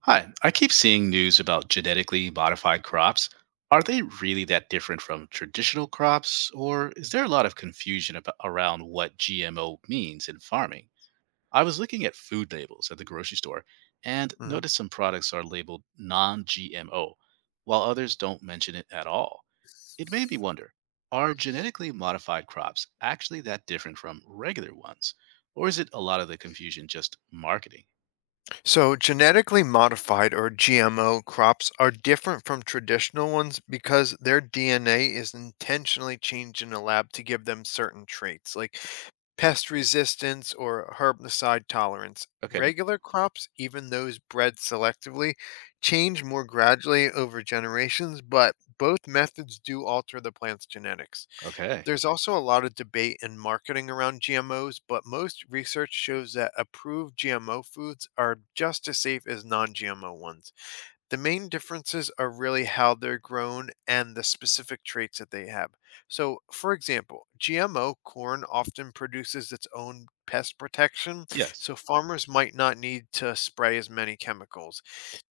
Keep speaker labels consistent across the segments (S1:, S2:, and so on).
S1: Hi, I keep seeing news about genetically modified crops. Are they really that different from traditional crops, or is there a lot of confusion around what GMO means in farming? I was looking at food labels at the grocery store and
S2: Mhm.
S1: noticed some products are labeled non GMO, while others don't mention it at all. It made me wonder, are genetically modified crops actually that different from regular ones, or is it a lot of the confusion just marketing?
S2: So, genetically modified or GMO crops are different from traditional ones because their DNA is intentionally changed in a lab to give them certain traits like pest resistance or herbicide tolerance.
S1: Okay,
S2: Regular crops, even those bred selectively, change more gradually over generations, but both methods do alter the plant's genetics.
S1: okay.
S2: There's also a lot of debate and marketing around GMOs, but most research shows that approved GMO foods are just as safe as non GMO ones. The main differences are really how they're grown and the specific traits that they have. So, for example, GMO corn often produces its own pest protection,
S1: Yes.
S2: so farmers might not need to spray as many chemicals.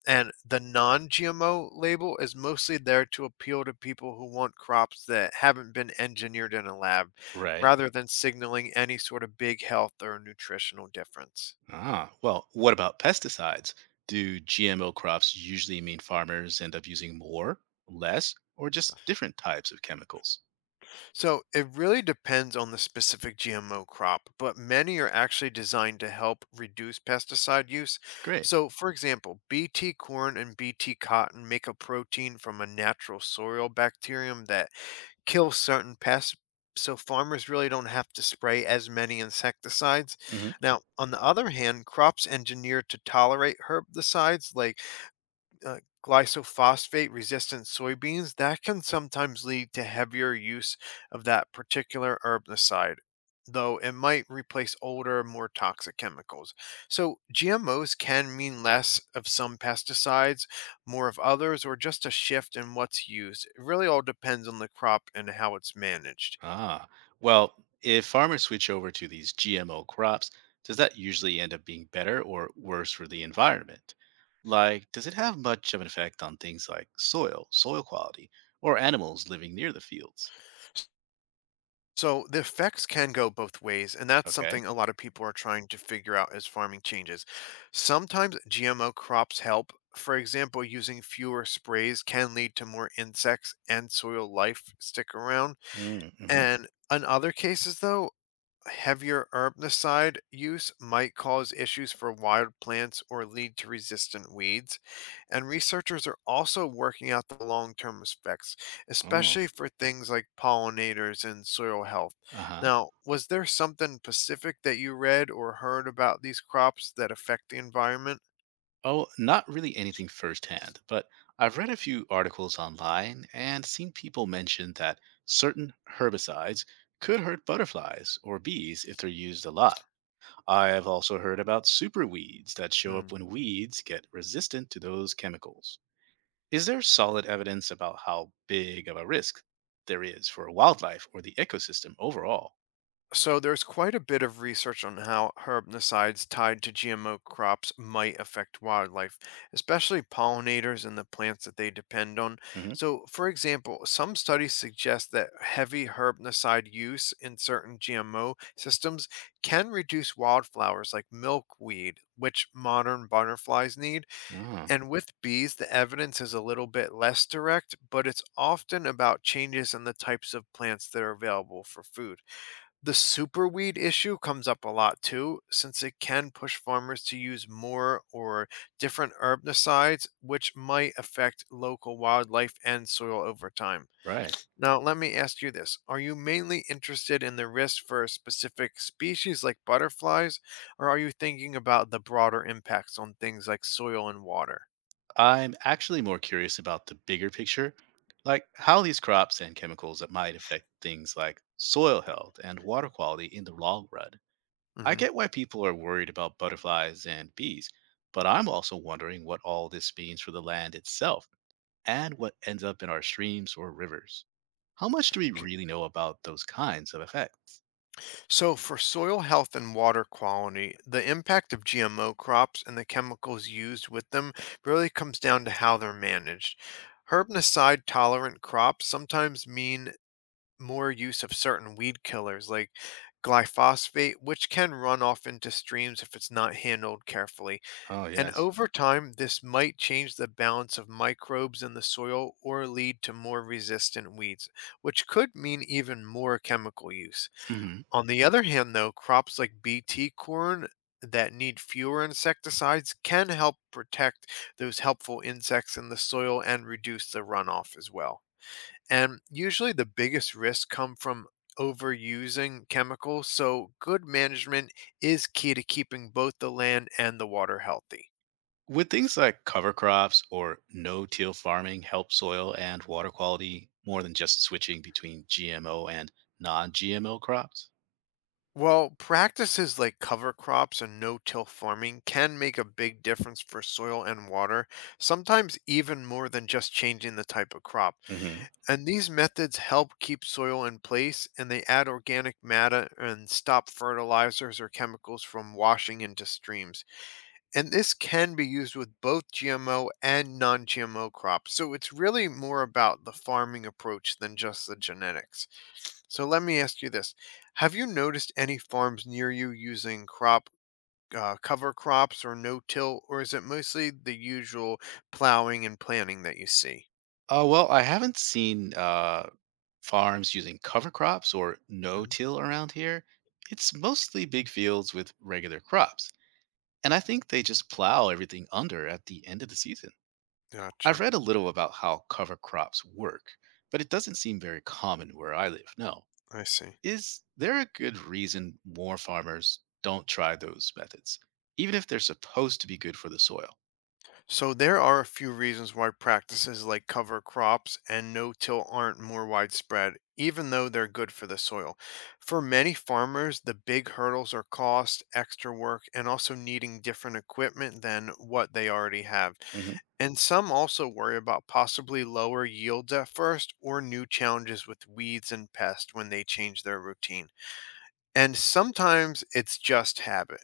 S2: And the non GMO label is mostly there to appeal to people who want crops that haven't been engineered in a lab,
S1: Right.
S2: rather than signaling any sort of big health or nutritional difference.
S1: Ah, well, what about pesticides? Do GMO crops usually mean farmers end up using more, less, or just different types of chemicals?
S2: So it really depends on the specific GMO crop, but many are actually designed to help reduce pesticide use.
S1: Great.
S2: So, for example, BT corn and BT cotton make a protein from a natural soil bacterium that kills certain pests. So, farmers really don't have to spray as many insecticides.
S1: Hmm.
S2: Now, on the other hand, crops engineered to tolerate herbicides like uh, glyphosate resistant soybeans, that can sometimes lead to heavier use of that particular herbicide, though it might replace older, more toxic chemicals. So, GMOs can mean less of some pesticides, more of others, or just a shift in what's used. It really all depends on the crop and how it's managed.
S1: Ah, well, if farmers switch over to these GMO crops, does that usually end up being better or worse for the environment? Like, does it have much of an effect on things like soil quality, or animals living near the fields?
S2: So the effects can go both ways, and that's something
S1: Okay.
S2: a lot of people are trying to figure out as farming changes. Sometimes GMO crops help. For example, using fewer sprays can lead to more insects and soil life stick around.
S1: Mm-hmm.
S2: And in other cases, though, heavier herbicide use might cause issues for wild plants or lead to resistant weeds. And researchers are also working out the long term effects,
S1: Oh.
S2: especially for things like pollinators and soil health.
S1: Uh huh.
S2: Now, was there something specific that you read or heard about these crops that affect the environment?
S1: Oh, not really anything firsthand, but I've read a few articles online and seen people mention that certain herbicides could hurt butterflies or bees if they're used a lot. I have also heard about superweeds that show
S2: Hmm.
S1: up when weeds get resistant to those chemicals. Is there solid evidence about how big of a risk there is for wildlife or the ecosystem overall?
S2: So there's quite a bit of research on how herbicides tied to GMO crops might affect wildlife, especially pollinators and the plants that they depend on.
S1: Hmm.
S2: So, for example, some studies suggest that heavy herbicide use in certain GMO systems can reduce wildflowers like milkweed, which modern butterflies need.
S1: Ah,
S2: And with bees, the evidence is a little bit less direct, but it's often about changes in the types of plants that are available for food. The superweed issue comes up a lot too, since it can push farmers to use more or different herbicides, which might affect local wildlife and soil over time.
S1: right.
S2: Now, let me ask you this. Are you mainly interested in the risk for a specific species like butterflies, or are you thinking about the broader impacts on things like soil and water?
S1: I'm actually more curious about the bigger picture, like how these crops and chemicals that might affect things like soil health and water quality in the long run. I
S2: Hmm.
S1: get why people are worried about butterflies and bees, but I'm also wondering what all this means for the land itself and what ends up in our streams or rivers. How much do we really know about those kinds of effects?
S2: So, for soil health and water quality, the impact of GMO crops and the chemicals used with them really comes down to how they're managed. Herbicide tolerant crops sometimes mean more use of certain weed killers like glyphosate, which can run off into streams if it's not handled carefully.
S1: Oh,
S2: And
S1: yes.
S2: over time, this might change the balance of microbes in the soil or lead to more resistant weeds, which could mean even more chemical use.
S1: Mhm.
S2: On the other hand, though, crops like BT corn that need fewer insecticides can help protect those helpful insects in the soil and reduce the runoff as well. And usually the biggest risks come from overusing chemicals, so good management is key to keeping both the land and the water healthy.
S1: Would things like cover crops or no-till farming help soil and water quality more than just switching between GMO and non-GMO crops?
S2: Well, practices like cover crops and no-till farming can make a big difference for soil and water, sometimes even more than just changing the type of crop.
S1: Hmm.
S2: And these methods help keep soil in place and they add organic matter and stop fertilizers or chemicals from washing into streams. And this can be used with both GMO and non GMO crops. So it's really more about the farming approach than just the genetics. So let me ask you this. Have you noticed any farms near you using crop? Cover crops or no till, or is it mostly the usual plowing and planting that you see?
S1: Well, I haven't seen farms using cover crops or
S2: Mhm.
S1: no-till around here. It's mostly big fields with regular crops, and I think they just plow everything under at the end of the season. I've
S2: Gotcha.
S1: read a little about how cover crops work, but it doesn't seem very common where I live. No.
S2: I see.
S1: Is there a good reason more farmers don't try those methods, even if they're supposed to be good for the soil?
S2: So there are a few reasons why practices like cover crops and no-till aren't more widespread, even though they're good for the soil. For many farmers, the big hurdles are cost, extra work, and also needing different equipment than what they already have. And some also worry about possibly lower yields at first or new challenges with weeds and pests when they change their routine. And sometimes it's just habit.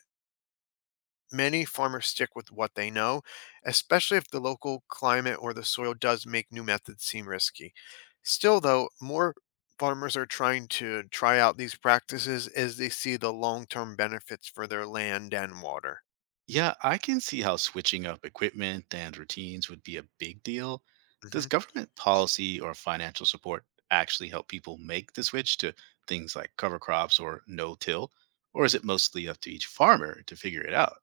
S2: Many farmers stick with what they know, especially if the local climate or the soil does make new methods seem risky. Still, though, more farmers are trying to try out these practices as they see the long term benefits for their land and water.
S1: Yeah, I can see how switching up equipment and routines would be a big deal. Does
S2: Hmm.
S1: government policy or financial support actually help people make the switch to things like cover crops or no till? Or is it mostly up to each farmer to figure it out?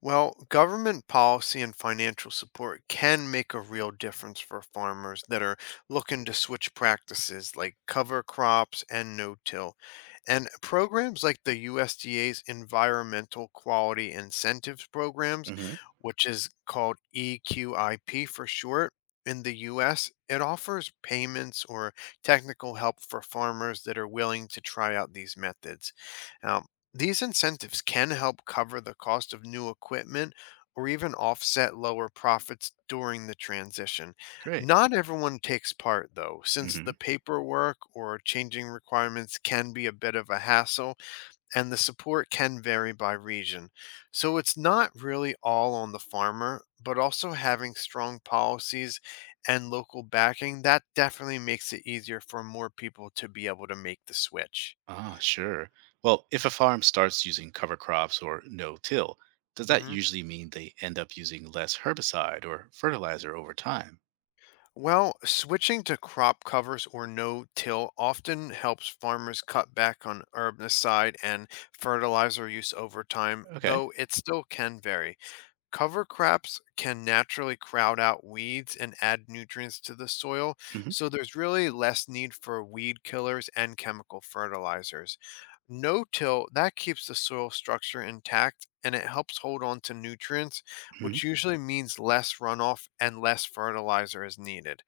S2: Well, government policy and financial support can make a real difference for farmers that are looking to switch practices like cover crops and no till. And programs like the USDA's Environmental Quality Incentives Programs,
S1: Hmm.
S2: which is called EQIP for short, in the US, it offers payments or technical help for farmers that are willing to try out these methods. Now, these incentives can help cover the cost of new equipment or even offset lower profits during the transition.
S1: Great.
S2: Not everyone takes part, though, since
S1: Hmm.
S2: the paperwork or changing requirements can be a bit of a hassle and the support can vary by region. So it's not really all on the farmer, but also having strong policies and local backing, that definitely makes it easier for more people to be able to make the switch.
S1: Ah, sure. Well, if a farm starts using cover crops or no till, does that
S2: Mhm.
S1: usually mean they end up using less herbicide or fertilizer over time?
S2: Well, switching to crop covers or no-till often helps farmers cut back on herbicide and fertilizer use over time,
S1: Okay.
S2: though it still can vary. Cover crops can naturally crowd out weeds and add nutrients to the soil,
S1: Hmm.
S2: so there's really less need for weed killers and chemical fertilizers. No-till, that keeps the soil structure intact and it helps hold on to nutrients,
S1: Hmm.
S2: which usually means less runoff and less fertilizer is needed.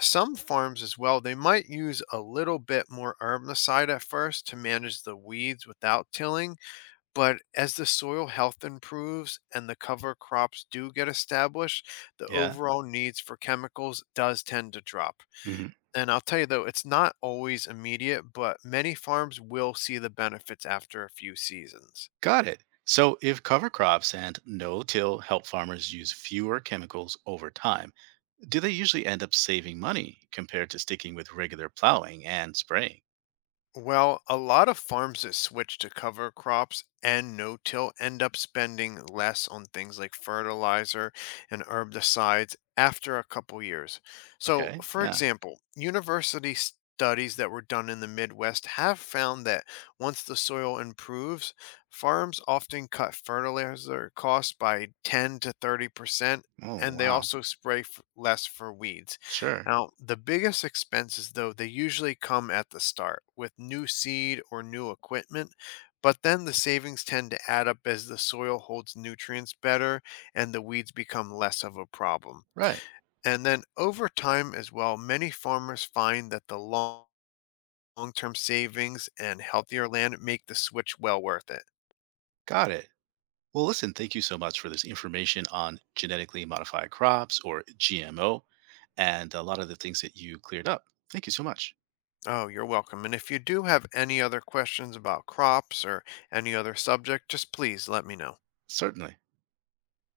S2: Some farms as well, they might use a little bit more herbicide at first to manage the weeds without tilling. But as the soil health improves and the cover crops do get established, the
S1: Yeah.
S2: overall needs for chemicals does tend to drop.
S1: Mm-hmm.
S2: And I'll tell you though, it's not always immediate, but many farms will see the benefits after a few seasons.
S1: Got it. So, if cover crops and no till help farmers use fewer chemicals over time, do they usually end up saving money compared to sticking with regular plowing and spraying?
S2: Well, a lot of farms that switch to cover crops and no-till end up spending less on things like fertilizer and herbicides after a couple years. So,
S1: Okay,
S2: for
S1: yeah.
S2: example, university studies that were done in the Midwest have found that once the soil improves, farms often cut fertilizer costs by 10 to 30%,
S1: Oh,
S2: and they
S1: wow.
S2: also spray less for weeds.
S1: Sure.
S2: Now, the biggest expenses, though, they usually come at the start with new seed or new equipment, but then the savings tend to add up as the soil holds nutrients better and the weeds become less of a problem.
S1: Right.
S2: And then over time as well, many farmers find that the long term savings and healthier land make the switch well worth it.
S1: Got it. Well, listen, thank you so much for this information on genetically modified crops or GMO, and a lot of the things that you cleared up. Thank you so much.
S2: Oh, you're welcome. And if you do have any other questions about crops or any other subject, just please let me know.
S1: Certainly.